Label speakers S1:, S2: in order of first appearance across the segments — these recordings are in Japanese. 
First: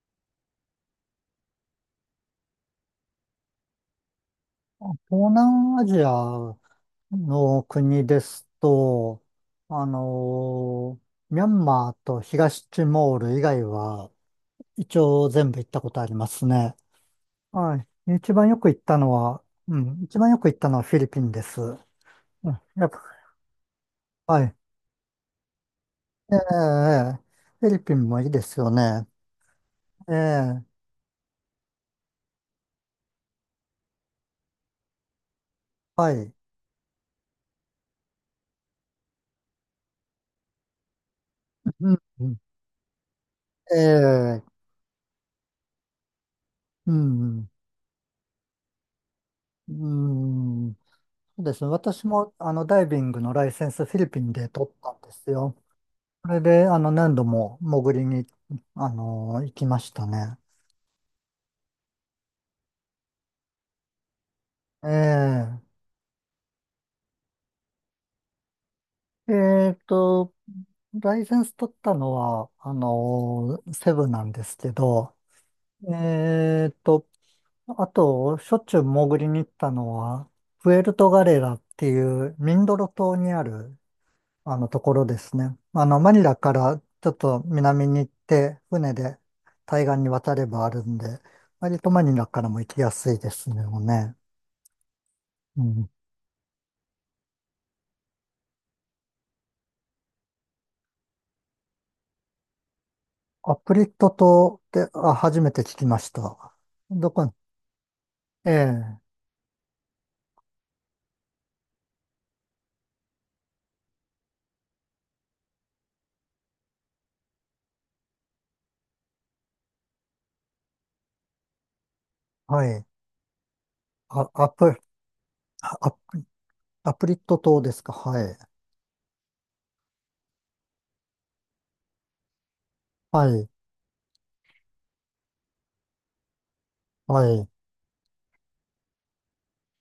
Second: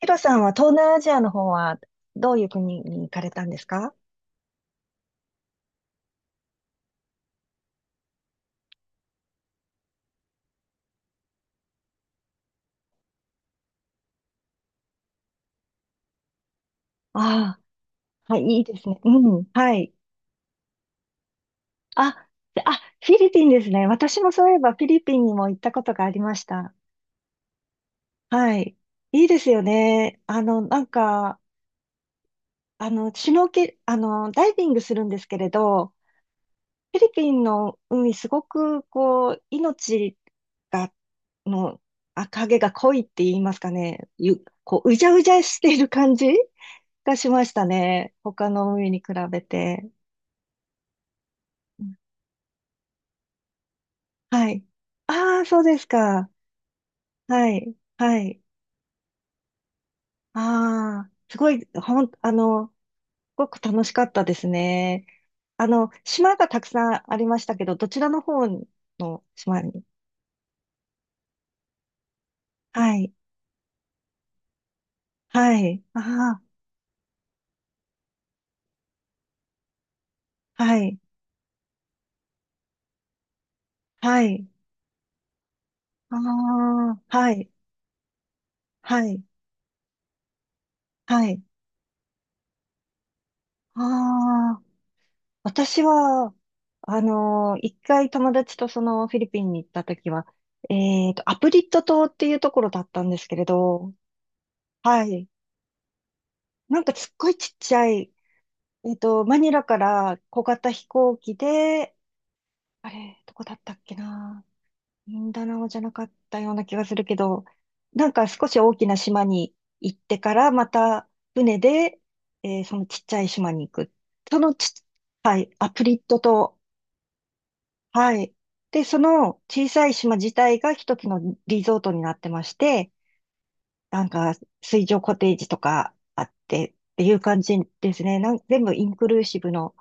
S1: ヒロさんは東南アジアの方はどういう国に行かれたんですか？
S2: 東南アジアの国ですと、あのミャンマーと東ティモール以外は、一応全部行ったことありますね。
S1: あ
S2: はい。
S1: あ、
S2: 一
S1: はい、
S2: 番よ
S1: いい
S2: く
S1: で
S2: 行っ
S1: す
S2: た
S1: ね。
S2: の
S1: う
S2: は、
S1: ん、は
S2: う
S1: い。
S2: ん、一番よく行ったのはフィリピンです。う
S1: あ、
S2: ん、
S1: で
S2: やっ
S1: フィリピンですね。私も
S2: ぱ、は
S1: そうい
S2: い。
S1: えばフィリピンにも行ったことがありました。
S2: ええ、フィリピンもいいで
S1: は
S2: すよ
S1: い。
S2: ね。
S1: いいですよね。
S2: ええ。
S1: シュノーケ、ダイビングするんですけれど、
S2: はい。
S1: フィリピンの海すごく、こう、命が、の、
S2: うん、う
S1: あ、
S2: ん、
S1: 影が濃いって言いますかね。
S2: ええ、
S1: こう、うじゃうじゃしている感じ
S2: う
S1: がしま
S2: ん、
S1: したね。他の海に比べ
S2: う
S1: て。
S2: ん。そうですね。私も、ダイビングのライセンスフィリピンで
S1: はい。
S2: 取ったんです
S1: ああ、
S2: よ。
S1: そうです
S2: そ
S1: か。
S2: れで、何度
S1: は
S2: も
S1: い。
S2: 潜り
S1: は
S2: に、
S1: い。
S2: 行きましたね。
S1: ああ、すごい、ほん、あの、すごく楽しかったですね。あ
S2: え
S1: の、島がたくさんありましたけど、どちらの方の
S2: え
S1: 島
S2: えっ
S1: に。
S2: と、ライセンス取ったのは、
S1: はい。
S2: セブなんですけど、
S1: はい。あ
S2: えっと、あと、しょっちゅう潜りに行ったのは、
S1: あ、
S2: プ
S1: は
S2: エル
S1: い。
S2: トガレラっていうミンドロ島にある
S1: はい。
S2: あのところですね。マ
S1: あ
S2: ニラから
S1: あ、
S2: ちょっ
S1: は
S2: と
S1: い。
S2: 南に行って、船
S1: は
S2: で
S1: い。
S2: 対岸に渡ればあるんで、
S1: はい。
S2: 割とマニラからも行きやすいですね。もうね。
S1: ああ。
S2: う
S1: 私
S2: ん。
S1: は、一回友達とそのフィリピンに行った時は、えっと、アプリット島っていうところだったんですけれ
S2: アプリッ
S1: ど、
S2: ト島って、
S1: は
S2: あ、
S1: い。
S2: 初めて聞きました。
S1: なんかす
S2: ど
S1: っ
S2: こ
S1: ご
S2: に、
S1: いちっちゃい、
S2: え
S1: えっ
S2: え、
S1: と、マニラから小型飛行機で、あれ、どこだったっけな。ミンダナオじゃなかったような気がするけど、なんか少し大きな島に行ってから、また船で、
S2: は
S1: その
S2: い。
S1: ちっちゃい島に行く。
S2: あ、
S1: そ
S2: ア
S1: のち
S2: プ、
S1: っ、はい、ア
S2: あ
S1: プ
S2: ア
S1: リット
S2: プ、
S1: 島。
S2: アプリット島ですか？
S1: は
S2: は
S1: い。
S2: い。
S1: で、その小さい島自体が一つのリゾートになってまして、
S2: はい。
S1: なんか水上コテージとかあってっていう
S2: は
S1: 感
S2: い。
S1: じですね。全部インクルーシブの。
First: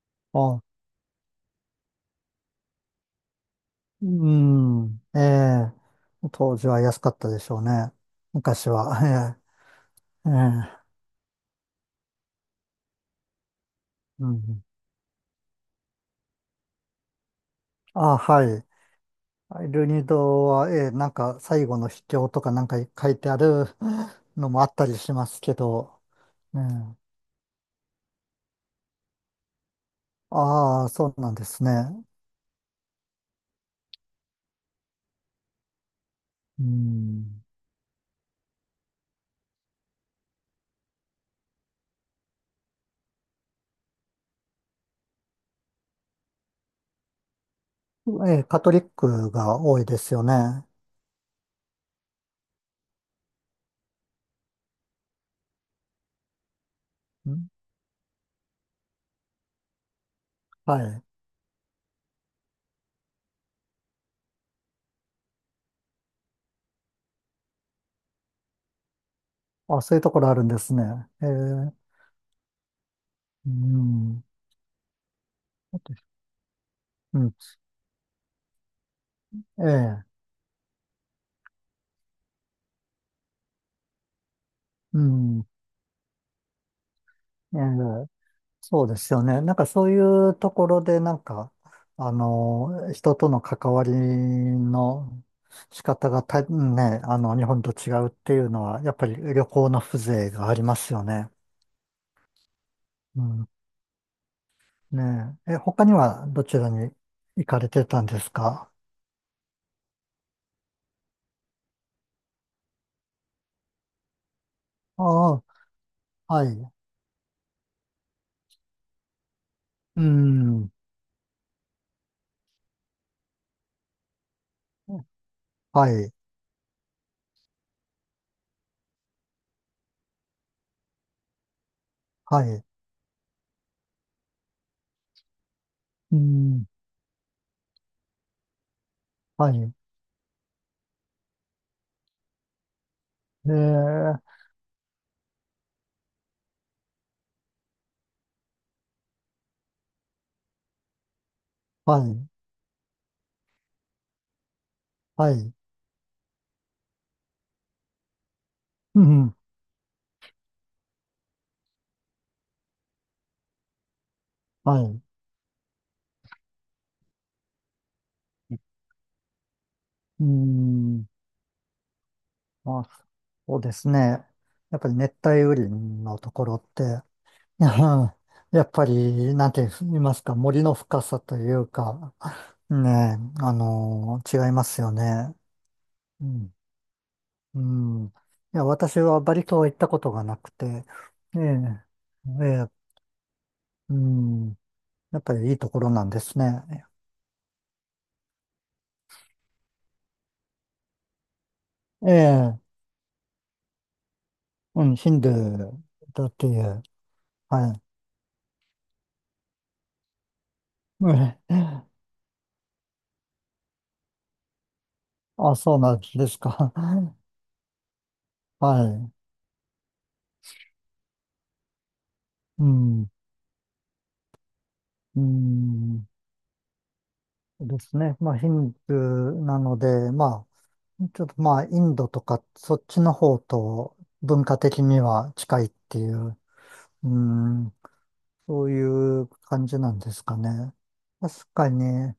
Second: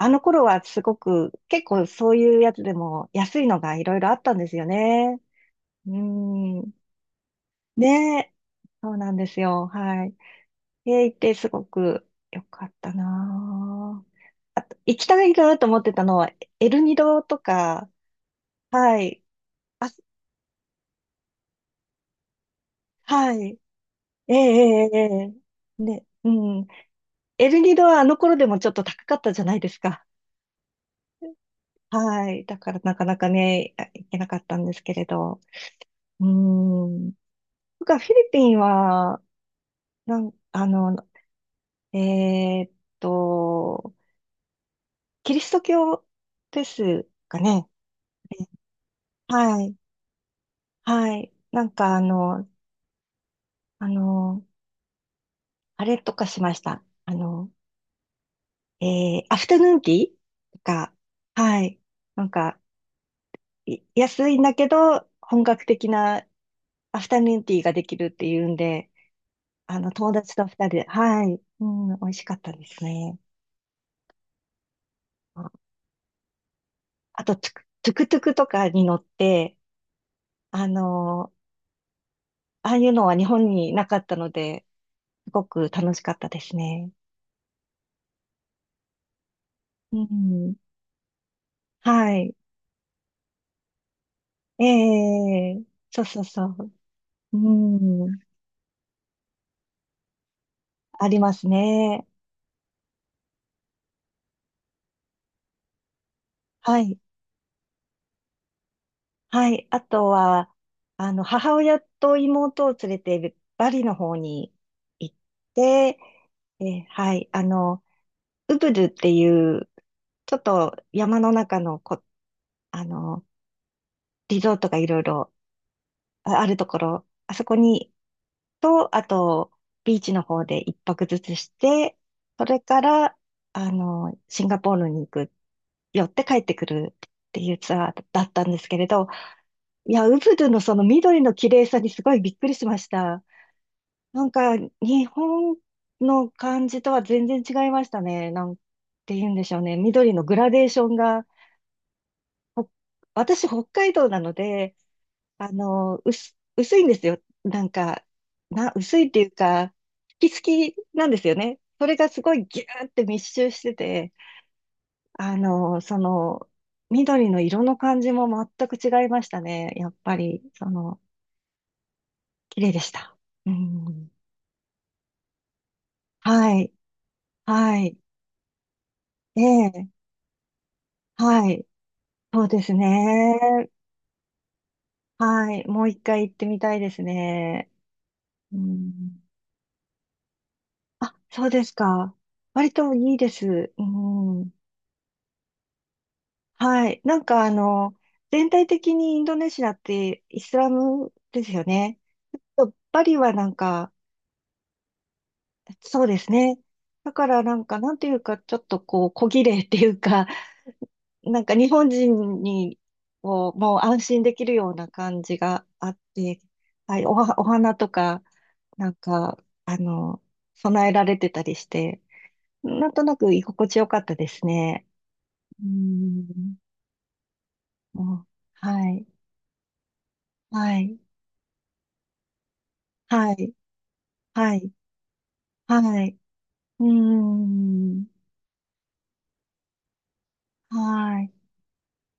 S1: あの頃
S2: あ、
S1: はすごく、結構そういうやつでも安いのがいろい
S2: う
S1: ろあったんですよ
S2: ん。え
S1: ね。
S2: え、
S1: う
S2: 当
S1: ー
S2: 時
S1: ん。
S2: は安かったでしょうね。
S1: ねえ。
S2: 昔
S1: そ
S2: は。
S1: うなんで すよ。はい。
S2: ええ、ええ、
S1: 行ってすごく良かったなぁ。
S2: うん。
S1: あと、行きたいなと思ってたのは、エルニドとか、
S2: あ、はい。
S1: はい。
S2: ル
S1: あ、
S2: ニドは、なんか最後の秘境とかなんか書いて
S1: は
S2: あ
S1: い。
S2: る
S1: ええ、
S2: のもあった
S1: ええ、
S2: りしま
S1: え
S2: すけ
S1: え、
S2: ど、
S1: ね、う
S2: ね、
S1: ん。エルニドはあの頃でもちょっと高かったじゃないですか。
S2: ああ、そうなんですね。
S1: はい。だからなかなかね、いけなかったんですけれど。う
S2: う
S1: ん。
S2: ん、
S1: 僕はフィリピンは、なん、あの、えーっと、キリスト教ですかね。
S2: カトリックが
S1: はい。
S2: 多いですよね。
S1: はい。なんかあの、あれとかしました。
S2: ん、
S1: えアフタヌーンティーと
S2: は
S1: か、
S2: い。
S1: はい。なんか、安いんだけど、本格的なアフタヌーンティーができるっていうんで、あ
S2: あ、
S1: の、
S2: そういうと
S1: 友
S2: ころ
S1: 達
S2: あ
S1: と
S2: るん
S1: 二
S2: で
S1: 人
S2: すね。
S1: で、は
S2: え
S1: い、う
S2: ー
S1: ん、美味しかったですね。
S2: うん、う
S1: あ
S2: ん、
S1: と、トゥクトゥクトゥクとかに乗って、
S2: ええ、
S1: あの、ああいうのは日本になかったので、
S2: う
S1: すご
S2: ん、
S1: く楽しかったですね。
S2: ええ、そうですよね。なんかそう
S1: う
S2: いうと
S1: ん。
S2: ころで、なんか、
S1: はい。
S2: 人との関わり
S1: え
S2: の
S1: え、
S2: 仕
S1: そう
S2: 方
S1: そ
S2: が
S1: うそう。
S2: ね、
S1: う
S2: 日本と違うっ
S1: ん。
S2: ていうのは、やっぱり旅行の風情がありますよ
S1: あり
S2: ね。
S1: ますね。
S2: うん。ねえ。他にはどちら
S1: は
S2: に
S1: い。
S2: 行かれてたんですか？
S1: はい。あとは、あの、母親と妹を連れてバリの方に行っ
S2: あ
S1: て、
S2: あ、はい。
S1: え、はい。あの、ウブルっていう、
S2: う
S1: ちょっ
S2: ん。
S1: と山の中のこ、あの、リゾートがいろいろ
S2: はい。
S1: るところ、あそこに、と、あと、ビーチの方で一泊ずつして、
S2: は
S1: それ
S2: い。
S1: から、あの、シンガポールに行く、寄っ
S2: う
S1: て帰ってく
S2: ん。
S1: るっていうツアーだったんですけれど、
S2: はい。
S1: いや、ウブドゥのその緑の綺麗さにすごいびっくりしました。
S2: えー、
S1: なんか、日本の感じとは全然違いましたね。なんて言うんでしょうね。緑のグラデーションが、
S2: はい。
S1: ほ私、北海道なので、
S2: は
S1: あ
S2: い。
S1: の、薄いんですよ。なんか、薄
S2: う
S1: いっていう
S2: ん。
S1: か、好きなんですよね。それがすごいギューって密集してて、
S2: はい。
S1: あの、その、緑の色の感じも全く違いましたね。やっぱ
S2: う
S1: り、その、
S2: ん。
S1: 綺麗で
S2: ま
S1: し
S2: あ、
S1: た。う
S2: そうです
S1: ん。
S2: ね。やっぱり熱帯雨林のとこ
S1: は
S2: ろっ
S1: い。
S2: て、う
S1: はい。
S2: ん、やっぱり、
S1: え
S2: なんて
S1: え。
S2: 言いますか、森の深さと
S1: は
S2: い
S1: い。
S2: うか、
S1: そうです
S2: ねえ、
S1: ね。
S2: 違いますよね。
S1: はい。もう一
S2: う
S1: 回行って
S2: ん。
S1: みたいです
S2: う
S1: ね。
S2: ん。い
S1: う
S2: や、私
S1: ん。
S2: はバリ島は行ったことがなくて、
S1: あ、
S2: ええ、
S1: そうですか。
S2: え
S1: 割
S2: え、
S1: といいです。う
S2: う
S1: ん。
S2: ん。やっぱりいいところなんですね。
S1: はい。なんかあの、全体的にインドネシアってイスラムですよね。
S2: ええ、
S1: バリはなんか、
S2: うん、ヒンドゥー
S1: そうで
S2: だ
S1: す
S2: って
S1: ね。
S2: いう、
S1: だからなん
S2: は
S1: か、
S2: い。
S1: なんていうか、ちょっとこう、小綺麗っていうか、なん か
S2: え
S1: 日
S2: え。
S1: 本人に、こう、もう安心できるような感じ
S2: あ、
S1: が
S2: そう
S1: あ
S2: な
S1: っ
S2: んです
S1: て、
S2: か。
S1: はい、お花とか、
S2: は
S1: なん
S2: い。
S1: か、あの、備えられてたりして、
S2: う
S1: なんと
S2: ん。
S1: なく居心地よかったですね。
S2: うー
S1: う
S2: ん、
S1: ん。
S2: です
S1: も
S2: ね。
S1: う、
S2: まあ、ヒン
S1: は
S2: ド
S1: い、
S2: ゥーなので、ま
S1: はい、
S2: あ、ちょっとまあ、インドとか、そっちの
S1: は
S2: 方
S1: い、
S2: と文
S1: は
S2: 化
S1: い、
S2: 的には近いって
S1: は
S2: い
S1: い、
S2: う、
S1: うー
S2: うーん、
S1: ん、
S2: そういう感じなんですかね。
S1: はい、
S2: 確かに、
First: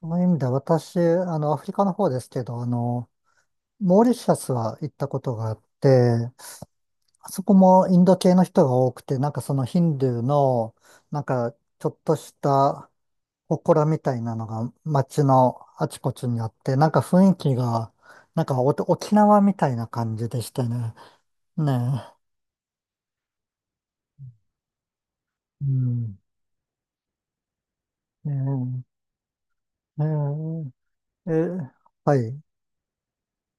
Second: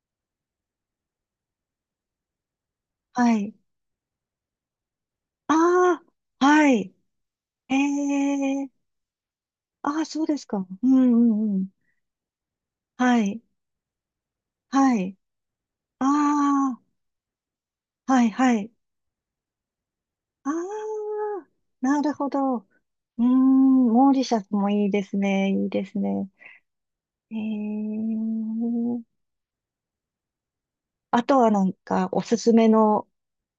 S2: その意味では私、アフリカの方ですけど、
S1: はい。
S2: モーリシャスは行ったことがあっ
S1: あ
S2: て、
S1: あ、はい、
S2: あそこ
S1: え
S2: もインド系の人
S1: え、
S2: が多くて、なんかそのヒン
S1: ああ、
S2: ドゥー
S1: そうですか。
S2: の、
S1: うん、う
S2: なん
S1: ん、
S2: か、
S1: うん。
S2: ちょっとした、
S1: はい、
S2: 祠みたいなのが
S1: はい。
S2: 街のあち
S1: あ
S2: こちにあって、
S1: あ、
S2: なんか雰囲気が、
S1: はい
S2: なん
S1: は
S2: かお
S1: い。
S2: 沖縄みたいな感じで
S1: あ
S2: したね。
S1: あ、
S2: ね
S1: なる
S2: え。
S1: ほど。うーん、モーリシャスもいいですね。
S2: う
S1: いいです
S2: ん。
S1: ね。え
S2: ね、
S1: ー、
S2: え
S1: あ
S2: え、え
S1: とはな
S2: え、
S1: んか、
S2: は
S1: おす
S2: い。
S1: すめの、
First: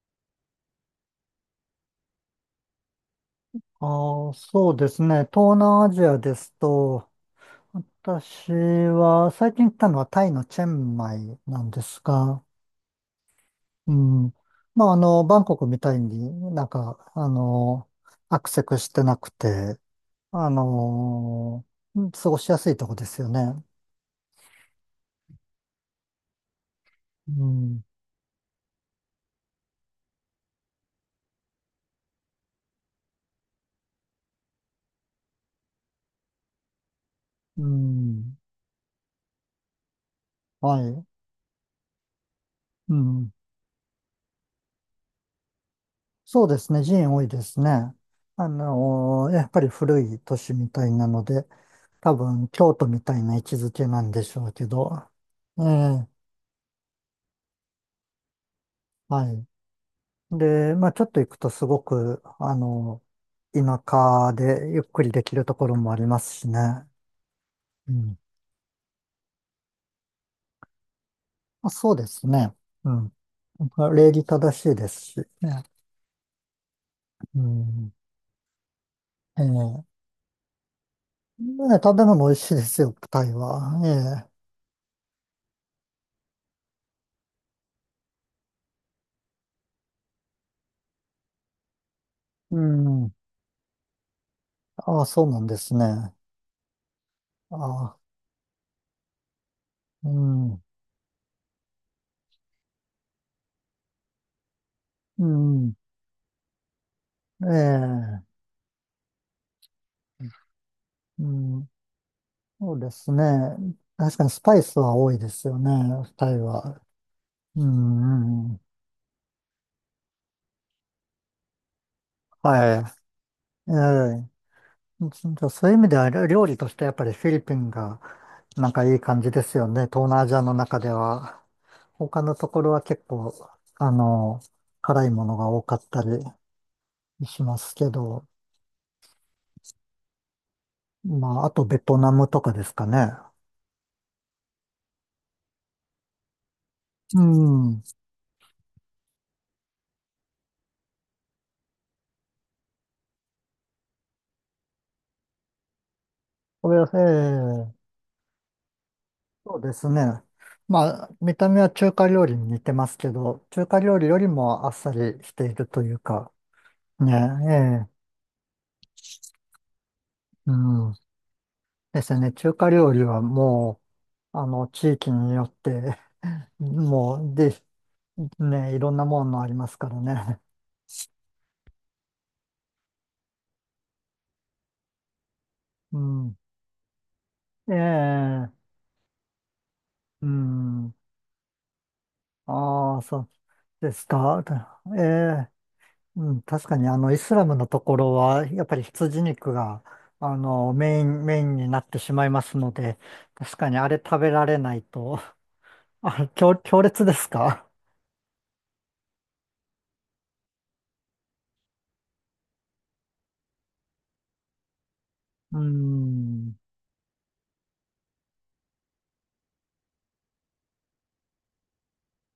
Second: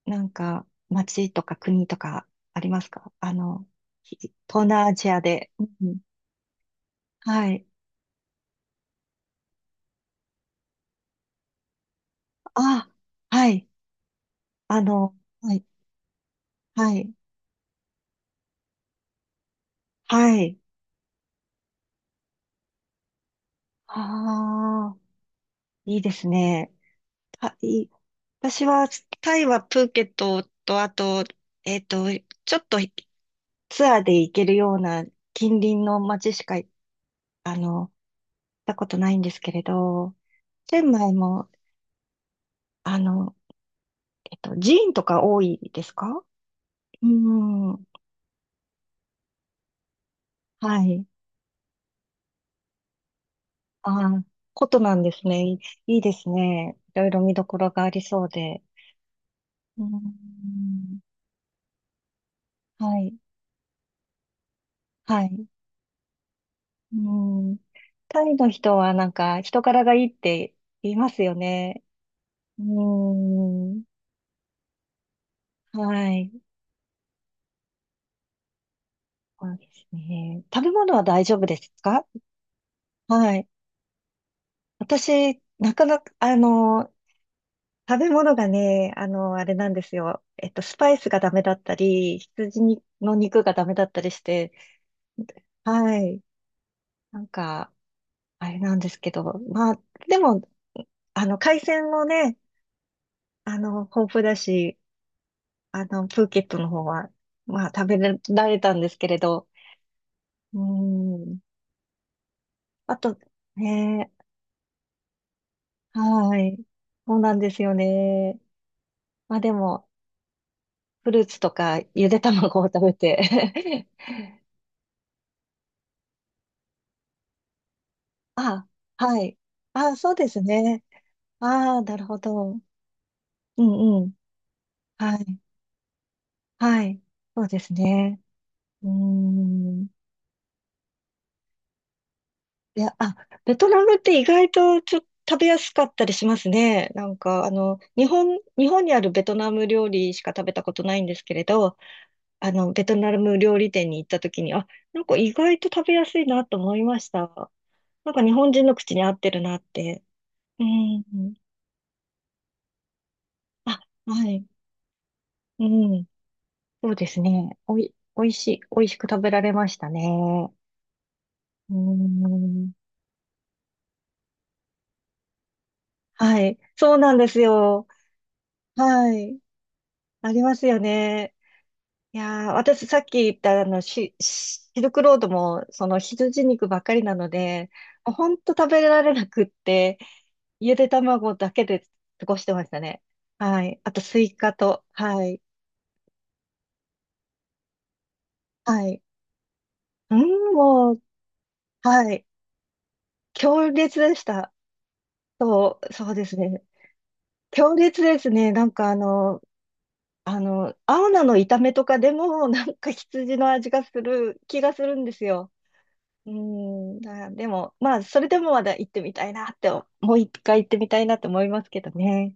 S1: なんか、街とか国とかありますか、あの、
S2: ああ、
S1: 東
S2: そうで
S1: 南ア
S2: す
S1: ジ
S2: ね。
S1: アで。
S2: 東
S1: う
S2: 南ア
S1: ん、
S2: ジアですと、
S1: はい。
S2: 私は最近行ったのはタイのチェンマイなんですが、
S1: あ、はい。
S2: うん。
S1: あ
S2: まあ、
S1: の、
S2: バン
S1: は
S2: コ
S1: い、
S2: クみたいになん
S1: はい、
S2: か、アクセスしてなくて、
S1: は
S2: あ
S1: い。
S2: のうん、過ごしやすいとこですよね。
S1: ああ、いいですね。
S2: う
S1: は
S2: ん。
S1: い。私は、タイはプーケットと、あと、えっと、ちょっとツアーで行けるような近隣の街しか、あ
S2: う
S1: の、行っ
S2: ん。
S1: たことないんですけれど、チ
S2: は
S1: ェン
S2: い。
S1: マイも、
S2: う
S1: あ
S2: ん。
S1: の、寺院とか多いですか？
S2: そうですね。寺
S1: う
S2: 院多いです
S1: ん。
S2: ね。やっぱり古い都市み
S1: は
S2: たい
S1: い。
S2: なので、多分京都みたいな位置づけ
S1: あ
S2: なんで
S1: あ、
S2: しょうけ
S1: ことなん
S2: ど。
S1: ですね。
S2: え
S1: いい
S2: え、
S1: ですね。いろいろ見どころがありそうで。
S2: はい。
S1: う
S2: で、まあ
S1: ん。
S2: ちょっと行くとすごく、
S1: はい。
S2: 田舎でゆっくり
S1: は
S2: できる
S1: い。
S2: ところもありますしね。
S1: うん。
S2: うん。
S1: タイの人はなんか人柄がいいって言いますよ
S2: まあ、
S1: ね。
S2: そうですね。
S1: う
S2: うん。
S1: ん。
S2: 礼儀正しいですしね。
S1: はい。
S2: うん。ええ。
S1: そうで
S2: ね
S1: すね。食べ物は大丈夫です
S2: え、食
S1: か？
S2: べ物美味しいですよ、タイ
S1: はい。
S2: は。ええ。
S1: 私、なかなか、あの、食べ物がね、あの、あれなんですよ。えっと、スパイスがダメだったり、
S2: う
S1: 羊
S2: ん。
S1: の肉がダメだったりして、
S2: ああ、そうなんですね。
S1: は
S2: あ
S1: い。なんか、
S2: あ、
S1: あれなんですけど、まあ、
S2: う
S1: でも、
S2: ん。
S1: あの、海鮮もね、あの、豊富だし、
S2: うん。
S1: あの、プーケットの方は、
S2: え
S1: まあ、食べ
S2: え。
S1: られたんですけれど、う
S2: う
S1: ん。
S2: ん。そうで
S1: あ
S2: す
S1: と、
S2: ね。
S1: ね、
S2: 確かにスパイスは多いですよね、タ
S1: は
S2: イ
S1: い。
S2: は。
S1: そうなんです
S2: う
S1: よね。
S2: ん。うん、
S1: まあでも、フルーツとか、ゆで卵を
S2: は
S1: 食べ
S2: い。え
S1: て。
S2: え。じゃあそういう意味では料理としてやっぱりフィリピンが
S1: あ、
S2: なんかいい
S1: は
S2: 感じ
S1: い。
S2: ですよね。
S1: あ、
S2: 東
S1: そう
S2: 南ア
S1: で
S2: ジ
S1: す
S2: アの中
S1: ね。
S2: では。
S1: ああ、なるほ
S2: 他のと
S1: ど。
S2: ころは結構、
S1: う
S2: あ
S1: んうん。
S2: の、辛い
S1: は
S2: もの
S1: い。
S2: が多かったり、
S1: はい。そ
S2: し
S1: う
S2: ま
S1: です
S2: すけ
S1: ね。
S2: ど、
S1: うーん。
S2: まあ、あとベトナムとかです
S1: い
S2: か
S1: や、
S2: ね。
S1: あ、ベトナムって意外とちょっと食べやすかったりしますね。なん
S2: う
S1: か、あの、
S2: ん。
S1: 日本にあるベトナム料理しか食べたことないんですけれど、あの、ベトナム料理店に行った時に、あ、なんか意外と食べやすいなと
S2: こ
S1: 思
S2: れ
S1: い
S2: は、え
S1: ました。
S2: え、
S1: なんか日本人の口に合ってるな
S2: そ
S1: っ
S2: うです
S1: て。
S2: ね。
S1: う
S2: まあ、
S1: ん。
S2: 見た目は中華料理に似てますけど、中
S1: あ、
S2: 華料理より
S1: はい。
S2: もあっさりしてい
S1: う
S2: るという
S1: ん。
S2: か、
S1: そうで
S2: ね、
S1: すね。
S2: ええ、
S1: おいしく食べられました
S2: う
S1: ね。
S2: ん。
S1: う
S2: ですね。中華
S1: ん。
S2: 料理はもう、地域によって
S1: は い。そうな
S2: も
S1: んで
S2: う、
S1: す
S2: で、
S1: よ。
S2: ね、いろんな
S1: は
S2: も
S1: い。
S2: のありますから
S1: あ
S2: ね。
S1: りますよね。いやー、私さっき言ったあのシルクロードもそ
S2: う
S1: の
S2: ん。
S1: 羊肉ばっかりなので、
S2: え
S1: もうほん
S2: え、
S1: と食べられなくって、
S2: う
S1: ゆで
S2: ん。
S1: 卵だけで過ごしてました
S2: ああ、
S1: ね。
S2: そう
S1: はい。あ
S2: で
S1: と
S2: す
S1: スイ
S2: か。
S1: カと、
S2: え
S1: はい。
S2: え。うん、確かにイスラムのところはやっぱり
S1: はい。
S2: 羊肉が
S1: うん、も
S2: メ
S1: う、
S2: イン、メインになって
S1: は
S2: しま
S1: い。
S2: いますので、確か
S1: 強
S2: にあれ
S1: 烈で
S2: 食
S1: し
S2: べら
S1: た。
S2: れないと、
S1: そうで
S2: あ、
S1: す
S2: 強、
S1: ね。
S2: 強烈ですか？
S1: 強烈ですね。なんかあの、青菜の炒めとかでも、なんか羊の味がする気がするんですよ。
S2: う
S1: う
S2: ん。
S1: ーん、あ、でも、まあ、それでもまだ行ってみたいなって、もう一回行ってみたいなって思いますけどね。